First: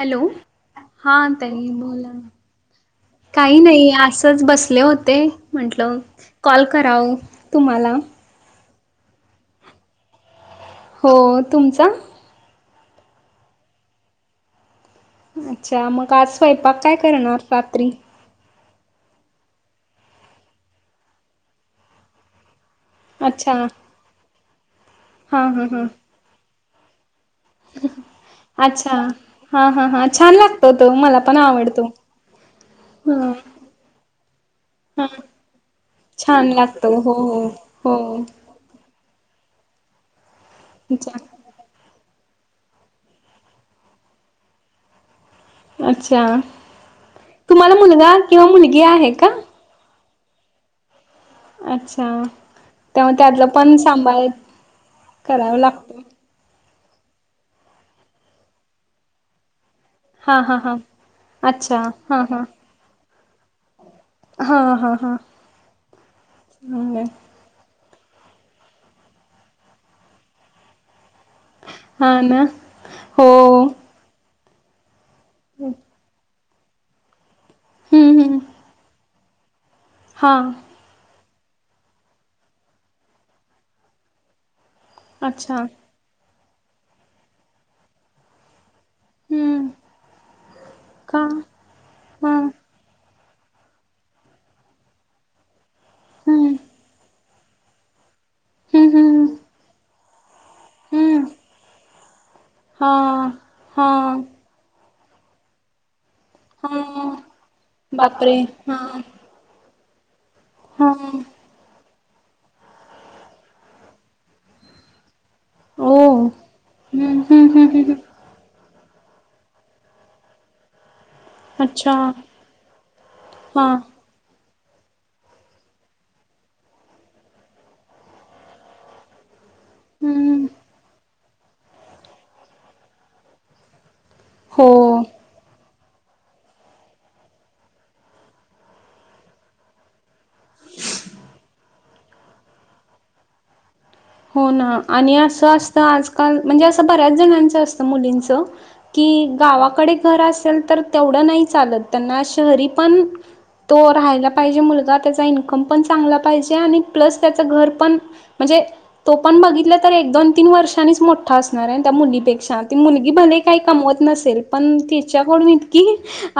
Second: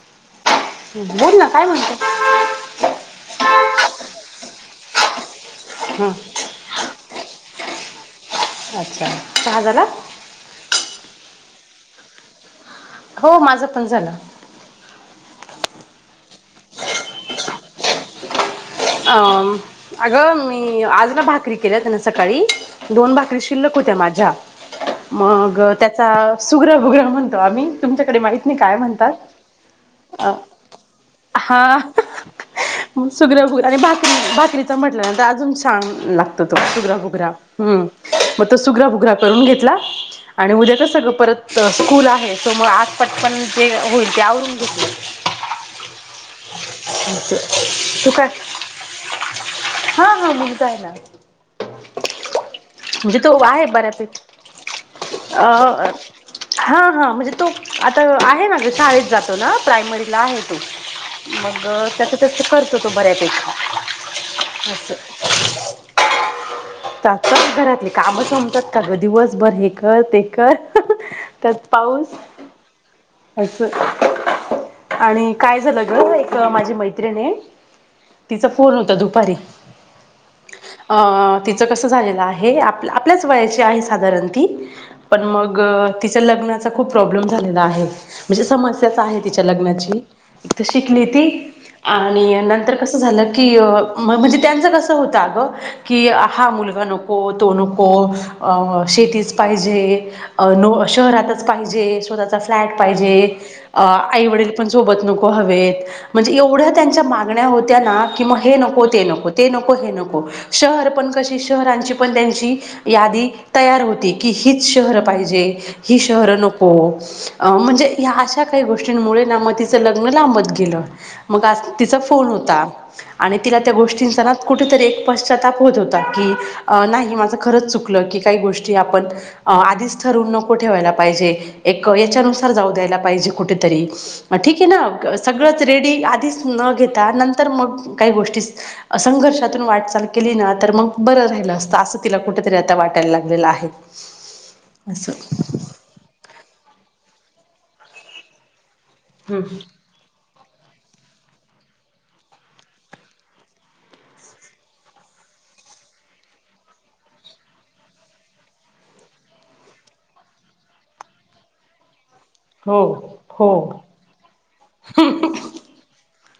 Hello हा बोल ना काय तलीम बोल म्हणते काही नाही असच बसले होते म्हंटलं. हां कॉल कराव तुम्हाला अच्छा का झाला हो तुमचा. हो माझं पण झालं. अच्छा मग आज स्वयंपाक काय करणार रात्री अं अगं मी आज ना भाकरी केल्या त्यांना सकाळी. दोन भाकरी अच्छा शिल्लक होत्या माझ्या हा मग हा हा त्याचा सुग्र हग्र म्हणत. आम्ही तुमच्याकडे माहित नाही काय अच्छा म्हणतात हा हा हा अ छान लागतो तो मला पण हा. आवडतो ह सुग्र आणि बाकरी बाकरीचा ह म्हटल्यानंतर अजून छान लागत छान तो लागतो खुबरा हो खुगरा हम्. हो हो मग त सुगरा फुगरा करून घेतला आणि उद्या तर सगळं अच्छा परत. स्कूल आहे सो मग आसपट पण जे होईल ते आववरून घेततील. अच्छा तुम्हाला मुलगा काय किंवा मुलगी आहे का? हा हा मुगता आहे ना. अच्छा तेव्हा म्हणजे तो त्यातलं आहे पण सांभाळ बऱ्यापैकी अ करावं लागतं हा हा म्हणजे तो आता आहे ना शाळेत जातो ना प्रायमरी ला हा आहे तो हा हा मग अच्छा हा त्याचं हा त्यास करतो तो बऱ्यापेक्षा हा हा हा चांगलंय तताच घरातली. काम समजात का ग दिवसभर हे कर ते कर. त्यात पाऊस हा ना हो असं. आणि काय हम्म झालं ग एक माझी मैत्रिणी हम्म तिचा फोन होता दुपारी. हां अ तिचं कसं झालेलं आहे आप आपल्याच वयाची आहे साधारण ती पण अच्छा मग तिच्या लग्नाचा खूप प्रॉब्लेम झालेला आहे म्हणजे समज. त हम्म लग्नाचीथ शिकली त का हा आणि न झा की म्हणजे त्यांच कस होत अग की हा हम्म मुलगा नो तो नुको अ हम्म हम्म शेतीच पाहिजे. नो हम्म शहरातच पाहिजे स्वतःचा फ्लॅट हा पाहिजे हा आईवडील ो म्हणव हा मागण्या होत्या. बापरे हा नको ते नको हे नको शर हा पण क शहरांची पल्ल्यांची यादी तयार होती की हीच शहरं पाहिजे. ओ ही शहर नको हम्म हम्म हम्म हम्म म्हणजेशा गोष्टींमुळे मग ति लग्न लांबत गे ति अच्छा फोन होत. आणि तिला हा त्या गोष्टींचा ना कुठेतरी एक पश्चाताप होत होता की नाही माझं खरंच चुकलं की काही गोष्टी आपण. आधीच थरून हम्म नको ठेवायला पाहिजे एक याच्यानुसार जाऊ द्यायला पाहिजे कुठेतरी ग ठीक आहे हो ना सगळंच रेडी आधीच न घेता नंतर मग काही गोष्टीस. संघर्षातून वाटचाल केली ना तर मग बरं राहिलं असतं असं तिला कुठेतरी आता वाटायला लागलेलं आहे. हो ना आणि असं असतं आजकाल म्हणजे असं बऱ्याच जणांचं असतं मुलींचं. कि हम्म. गावाकडे घर असेल तर तेवढं नाही चालत त्यांना शहरी पण तो राहायला पाहिजे मुलगा त्याचा इन्कम पण चांगला पाहिजे आणि प्लस त्याचं घर पण. म्हणजे तो पण बघितलं तर एक दोन तीन वर्षांनीच मोठा असणार आहे त्या मुलीपेक्षा छ ती हो मुलगी भले हो काही कमवत नसेल पण त्यािच्याकडून की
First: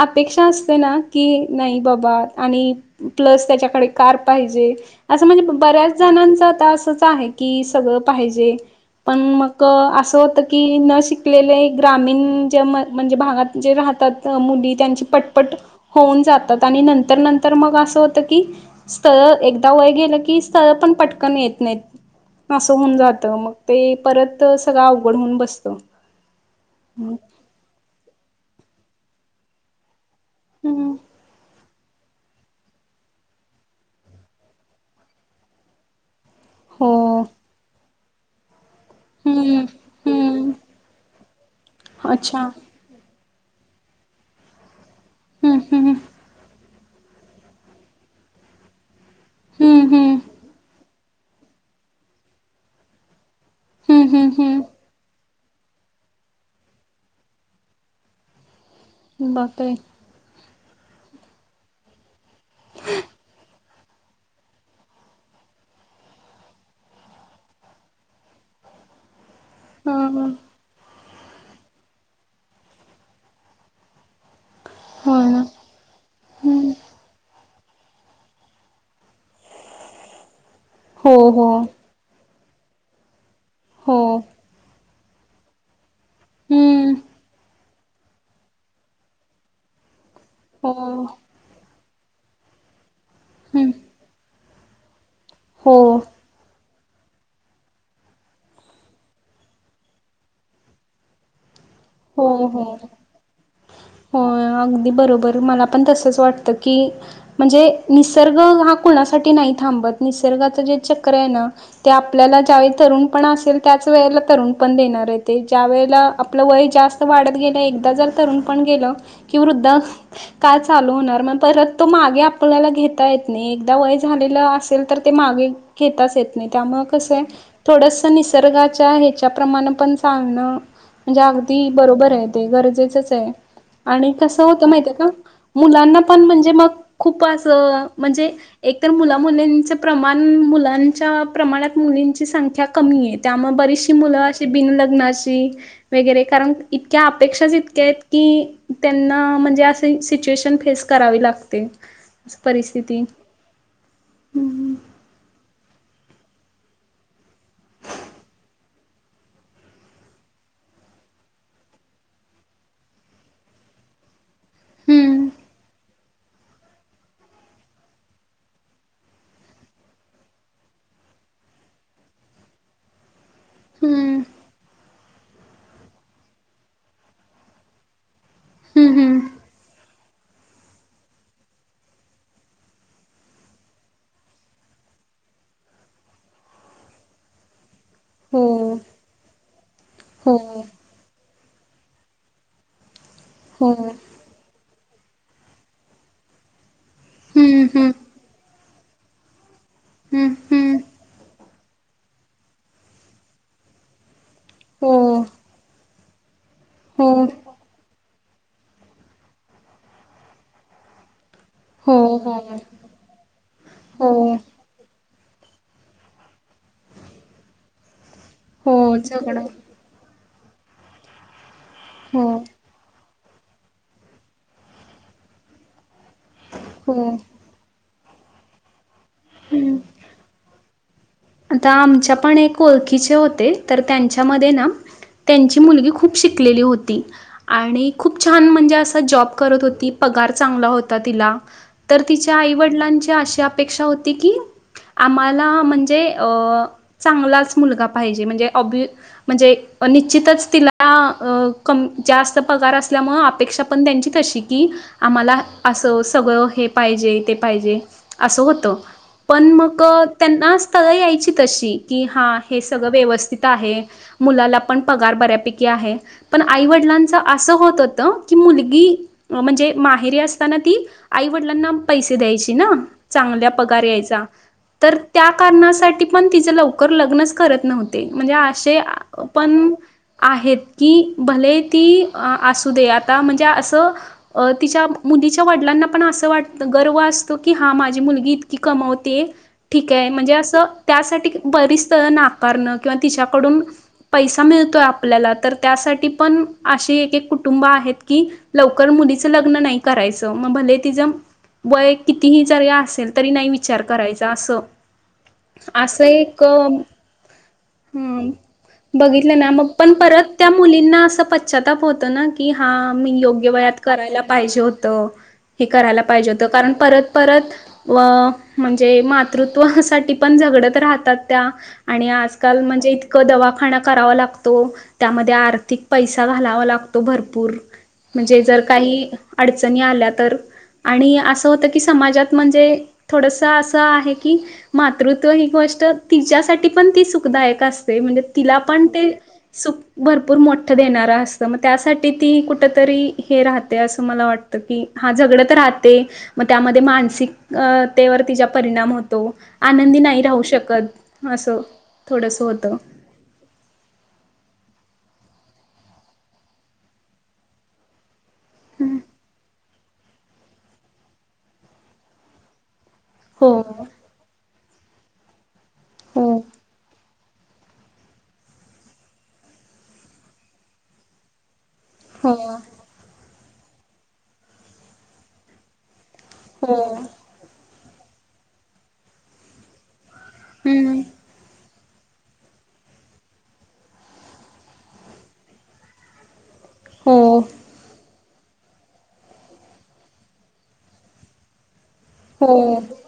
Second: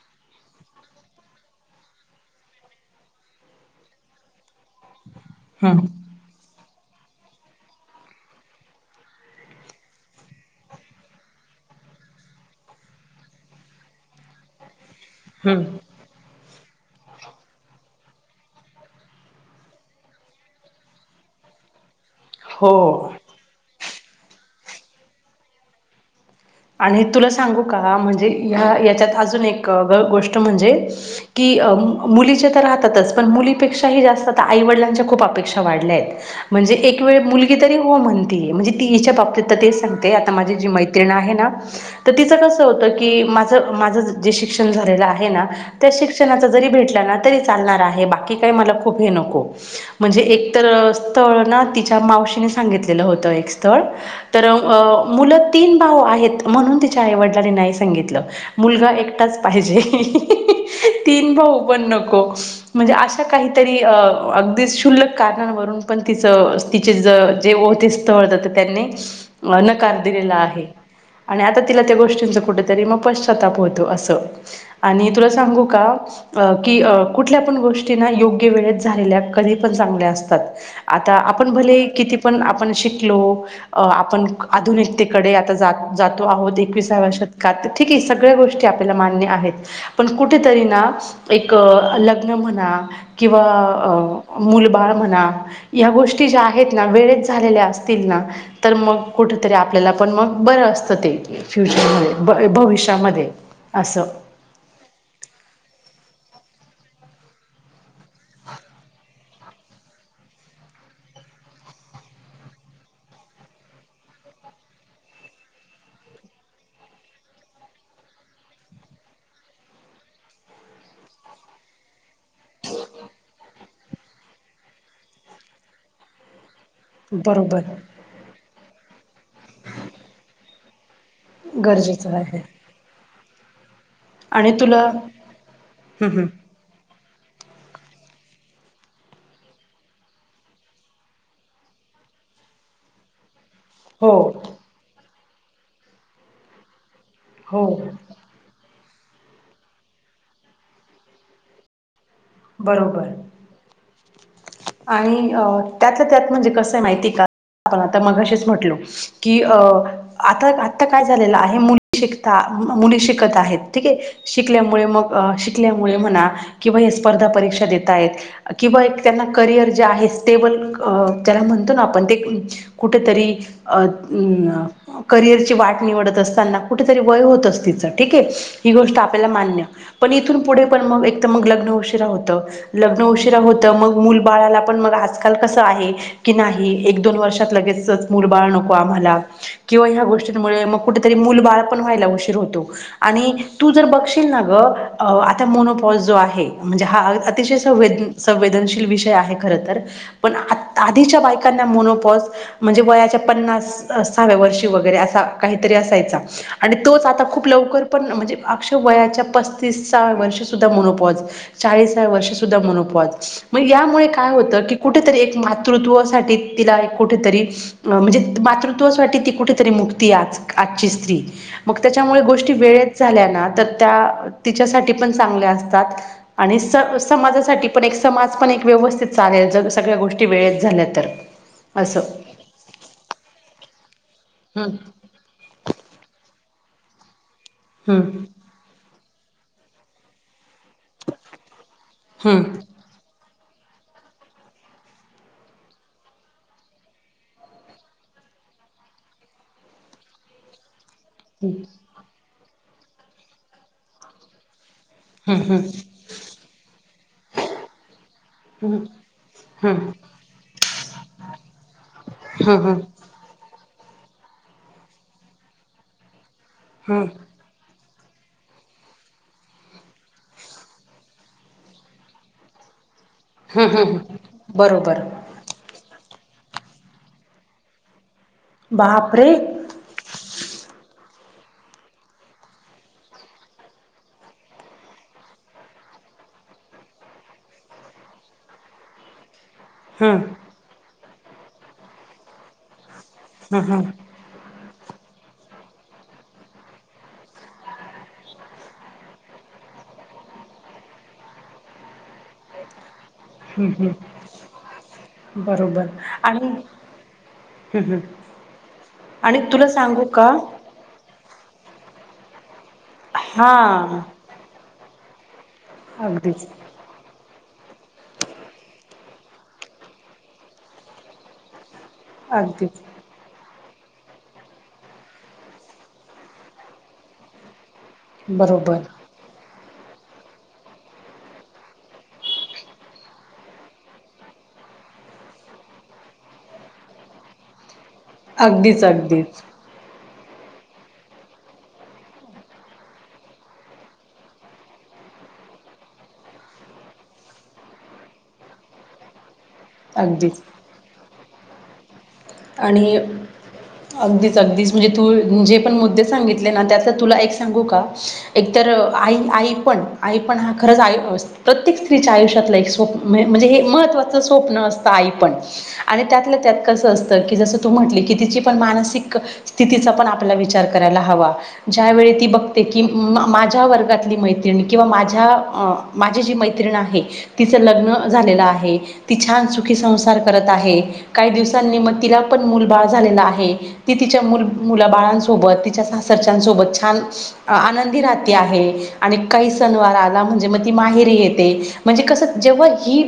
अपेक्षा असते ना की नाही बाबा आणि प्लस त्याच्याकडे कार पाहिजे असं म्हणजे हम्म बऱ्याच जणांच आता असंच आहे. की सगळं पाहिजे. पण मग असं होतं की न शिकलेले ग्रामीण ज्या म म्हणजे भागात जे राहतात मुली त्यांची पटपट हम्म होऊन जातात आणि नंतर नंतर मग असं होत की स्थळ एकदा वय गेलं की स्थळ पण पटकन येत नाहीत. असं होऊन हो जात मग ते परत सगळं अवघड होऊन बसत. आणि तुला सांगू का म्हणजे ह याच्यात अजून एक ग गोष्ट म्हणजे हम्म की मुलीचे तर राहतातच, पण मुलीपेक्षाही जास्त आता आईवडिलांच्या खूप अपेक्षा वाढल्यायेत. म्हणजे हो एक वेळ मुलगी तरी हो म्हणते. म्हणजे ती हीच्या बाबतीत हम्म तर तेच सांगते आता हम्म माझी जी मैत्रीण आहे. ना अच्छा कस होत ना माझ माझ उच्च उच्च शिक्षण झालेलं आहे ना हम्म त्या हम्म शिक्षणाचा जरी भेटला ना तरी चालणार बाकी काय मला खूप हे नको हम्म हम्म म्हणजे एक तर स्थळ ना तिच्या मावशीने सांगितलेलं होतं एक स्थळ हम्म हम्म तर हम्म मुलं तीन भाऊ आहेत म्हणून तिच्या आईवडिलानी नाही म्हणून सांगितलं. मुलगा एकटाच बापरे पाहिजे. ही ही. तीन भाऊ पण नको म्हणजे अशा काही तरी अ अगदीच शुल्लक कारणांवरून पण तिचं तिचे ज जे [unintelligible] स्थळ होत, त्यांनी हा नकार हा दिलेला आहे. आणि आता तिला त्या गोष्टींच कुठेतरी मग पश्चाताप होतो. असं आणि हो तुला ना सांगू अ का हम्म की अ कुठल्या पण गोष्टी ना, योग्य वेळेत झालेल्या कधी पण चांगल्या असतात. हो आता हो आपण भले कितीही पण आपण शिकलो. हो आपण आधुनिकतेकडे आता जा जातो आहोत हं. एकविसाव्या शतकात ठीके सगळ्या गोष्टी आपल्याला मान्य आहेत. पण कुठेतरी हो. ना एक लग्न म्हणा किंवा हं. मुलं बाळ म्हणा हो. या गोष्टी ज्या आहेत ना वेळच झालेल्या असतील ना तर मग कुठतरी आपल्याला पण मग बर अस ते हो, [unintelligible] हो. भविष्यामध्ये असं होय अगदी बरोबर मला पण तसंच वाटतं की म्हणजे निसर्ग हा कोणासाठी नाही थांबत निसर्गाचं जे चक्र आहे ना ते आपल्याला ज्यावेळी तरुण पण असेल त्याच वेळेला तरुण पण देणार आहे. ते ज्या वेळेला आपलं वय जास्त वयं वाढत गेलं एकदा जर तरुण पण गेल की वृद्ध काळ चालू होणार मग परत तो मागे आपल्याला घेता येत नाही. एकदा वय झालेलं असेल तर ते मागे घेताच येत नाही त्या मग स बरोबर थोडस निसर्गाच्या हेच्या प्रमाणं पण चालण म्हणजे ती बरोबर आहे ते गरजेचच आहे. आणि कसं होत तुला माहितये का हम्म, मुलांना पण हम्म. म्हणजे मग खूपं अस म्हणजे एक तर मुला, मुलींच प्रमाण मुलांच्या प्रमाणात मुलींची संख्या कमी आहे. त्यामुळ बरीशी हो मुल अशी बिनलग्नाची वगैरे कारण इतक्या अपेक्षाच हो इतक्या आहेत. कि त्यांना म्हणजे अस सिच्युएशन फेस करावी लागते. परिस्थिती बरोबर! आणि त्यातलं त्यात म्हणजे कसं आहे माहिती का, आता मगाशीच म्हटलो. कि अं आता आत्ता काय झालेलं आहे, मुली शिकता मुली शिकत आहेत ठीक आहे. शिकल्यामुळे मग हम्म शिकल्यामुळे म्हणा किंवा ह्या स्पर्धा परीक्षा देतायेत. किंवा एक त्यांना करिअर जे आहे स्टेबल त्याला म्हणतो ना आपण ते कुठेतरी अ हम्म अ करिअरची वाट निवडत असताना कुठेतरी वय होतच तिचं ठीकये. ही हम्म गोष्ट हम्म आपल्याला मान्य पण इथून पुढे पण मग एक तर मग लग्न उशीरा होतं. लग्न उशिरा होतं मग मूल बाळाला पण मग आजकाल कसं आहे. कि नाही एक, दोन वर्षात लगेचच मुल, बाळ नको हो आम्हाला किंवा ह्या हो गोष्टींमुळे मग कुठ तर मुल बाळ व्हायला पण उशीर होतो, आणि तू हो जर बघशील ना ग आता मोनोपॉस जो आहे. म्हणजे हा अतिशय हम्म संवे हम्म संवेदनशील विषय आहे खर तर हम्म पण आ हम्म आधीच्या बायकांना मनोपॉस म्हणजे वयाच्या पन्नास साहव्या वर्षी हो वगैरे असा काहीतरी असायचा आणि तोच हो आता खूप लवकर पण म्हणजे अक्षुब वयाच्या पस्तीसव्या वर्षी सुद्धा मुलंपॉज हो चाळीसाव्या वर्षी हो सुद्धा मनोपाँज म यामुळे काय हो होतं, की कुठेतरी एक मातृत्वासाठी तिला एक कुठेतरी अ म्हणजे हो मातृत्वासाठी ती झगडं कुठेतरी मुक्ती आज आजची स्त्री मग त्याच्यामुळे हो गोष्टी वेळेत झाल्या ना तर त्या तिच्यासाठी पण चांगल्या असतात. आणि [unintelligible] हो समाजासाठी पण एक समाज पण एक व्यवस्थित चालेल ज हम्म सगळ्या गोष्टी वेळेत झाल्या तर आता असं आमच्या पण एक ओळखीचे होते तर त्यांच्यामध्ये ना. हम्म त्यांची मुलगी खूप शिकलेली होती आणि हम्म खूप छान म्हणजे असं. जॉब करत होती पगार चांगला होता तिला तर तिच्या हम्म आईवडलांची अशी अप पेक्षा होती की आम्हाला म्हणजे चांगलाच मुलगा पाहिजे म्हणजे [unintelligible] म्हणजे निश्चितच तिला हम्म कम जास्त पगार असल्यामुळ अपेक्षा पण त्यांची तशी की आम्हाला हम्म हम्म असं सगळं हे पाहिजे ते पाहिजे असं होतं. हम्म पण मग हम्म त्यांना यायची तशी की हा हे हम्म हम्म सगळं व्यवस्थित मुलाला पण पगार बर्या पैकी आहे, पण आईवडिलांच हम्म असं होत होतं की मुलगी म्हणजे माहेरी असताना ती आईवडिलांना पैसे द्यायची ना. चांगला हम्म पगार यायचा हम्म तर बरोबर त्या कारणासाठी पण तिच लवकर लग्नच करत नव्हते म्हणजे असे बापरे पण आहेत की भले ती असू दे आता म्हणजे असं. अ तिच्या मुलीच्या वडिलांना पण असं वाटत गर्व असतो की हा माझी मुलगी इतकी कमवते. ठीक आहे हम्म म्हणजे असं त्यासाठी बरीच स्थळं नाकारणं किंवा तिच्याकडून हम्म हम्म पैसा मिळतोय आपल्याला तर त्यासाठी पण अशी एक एक कुटुंब आहेत की लवकर मुलीचं लग्न नाही, करायचं मग भले तिचं वय कितीही जरी असेल. तरी नाही हम्म विचार हम्म करायचा अस बरोबर असं एक. आणि हम्म हम्म ह बघितलं आणि ना मग तुला पण सांगू परत का त्या मुलींना असं पश्चाताप होतो ना की हां मी योग्य हा वयात करायला पाहिजे होतं. हे करायला पाहिजे अगदीच होतं कारण परत परत अ म्हणजे मातृत्वा साठी पण झगडत राहतात त्या आणि आजकाल अगदीच म्हणजे इतका दवाखाना करावा लागतो, त्यामध्ये आर्थिक पैसा घालावा लागतो भरपूर म्हणजे जर बरोबर काही अडचणी आल्या तर आणि असं होतं की समाजात म्हणजे थोडसं असं आहे. कि मातृत्व ही गोष्ट तिच्यासाठी पण ती सुखदायक असते. म्हणजे तिला अगदीच पण ते अगदीच सुख. भरपूर मोठं देणारं असतं, मग त्यासाठी ती कुठतरी हे राहते असं मला वाटतं. हा झगडत राहते म त्यामध्ये मानसिकतेवरती तिच्या परिणाम होतो. आनंदी नाही अगदीच राहू शकतं असं. थोडंसं होतं आणि अगदीच अगदीच म्हणजे तू जे पण मुद्दे सांगितले ना त्यातला तुला एक सांगू का? एकतर हं. आई आई पण आई पण हा खरंच आयु प्रत्येक स्त्रीच्या आयुष्यातलं एक स्वप्नं म्हणजे हो हे महत्त्वाचं स्वप्न असतं आई पण आणि हो त्यातल्या त्यात कसं असतं. की जसं तू म्हटली की तिची पण मानसिक स्थितीचा पण आपला विचार करायला हवा. ज्यावेळी ती हो बघते की माझ्या वर्गातली मैत्रिणी किंवा माझ्या माझी जी मैत्रिण हो आहे तिचं लग्न झालेलं आहे ती छान सुखी संसार करतं आहे हम्म काही दिवसांनी. तिला पण मुलं बाळ झालेलं आहे, ती तिच्या मुलं मुलाबाळांसोबत तिच्या सासरच्यासोबत छान! हो आनंदी राहत ती आहे आणि काही सणवार आला म्हणजे, म ती माहेरी येते म्हणजे कसं? हो जेव्हा ही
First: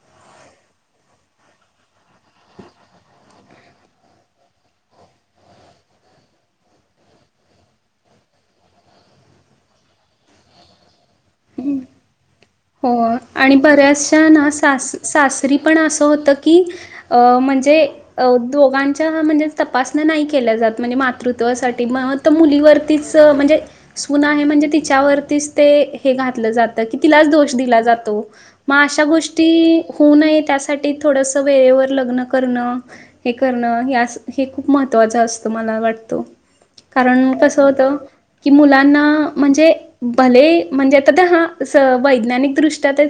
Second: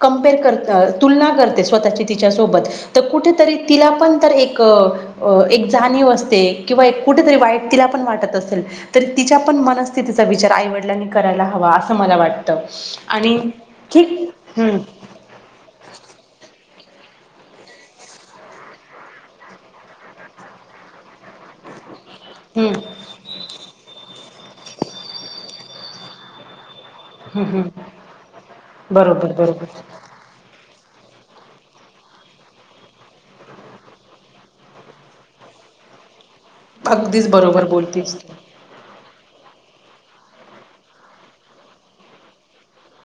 कम्पेअर करत अ तुलना करते, स्वतःची तिच्या सोबत त कुठेतरी तिला पण तर एक जाणीव असते, किंवा एक कुठेतरी वाईट तिला पण वाट़तं असलं, तिच्या पण मनस्थितीचा विचार आई वडीलांनी करायला हवा हं. असं मला वाटत. हो आणि बऱ्याचशा ना हम्म सासरी पण असं होत? की अ म्हणजे अ दोघांच्या म्हणजे तपासण्या नाही केल्या जात. म्हणजे. मातृत्वासाठी म त मुली हम्म वरतीच म्हणजे सुन आहे म्हणजे, तिच्या वरतीच ते हे घातलं जातं की तीला. हम्म हम्म दिला जातो, म आशा बरोबर गोष्टी बरोबर होऊ नये त्यासाठी त्यासाठी थोडसं वेळेवर लग्न करणं हे करणं हे हे खूप महत्त्वाचं असतं मला वाटतं. अगदीच कारण कसं बरोबर होतं? बोलतीस तू की मुलांना म्हणजे, भले म्हणजे आता ते हा वैज्ञानिक दृष्ट्यांतर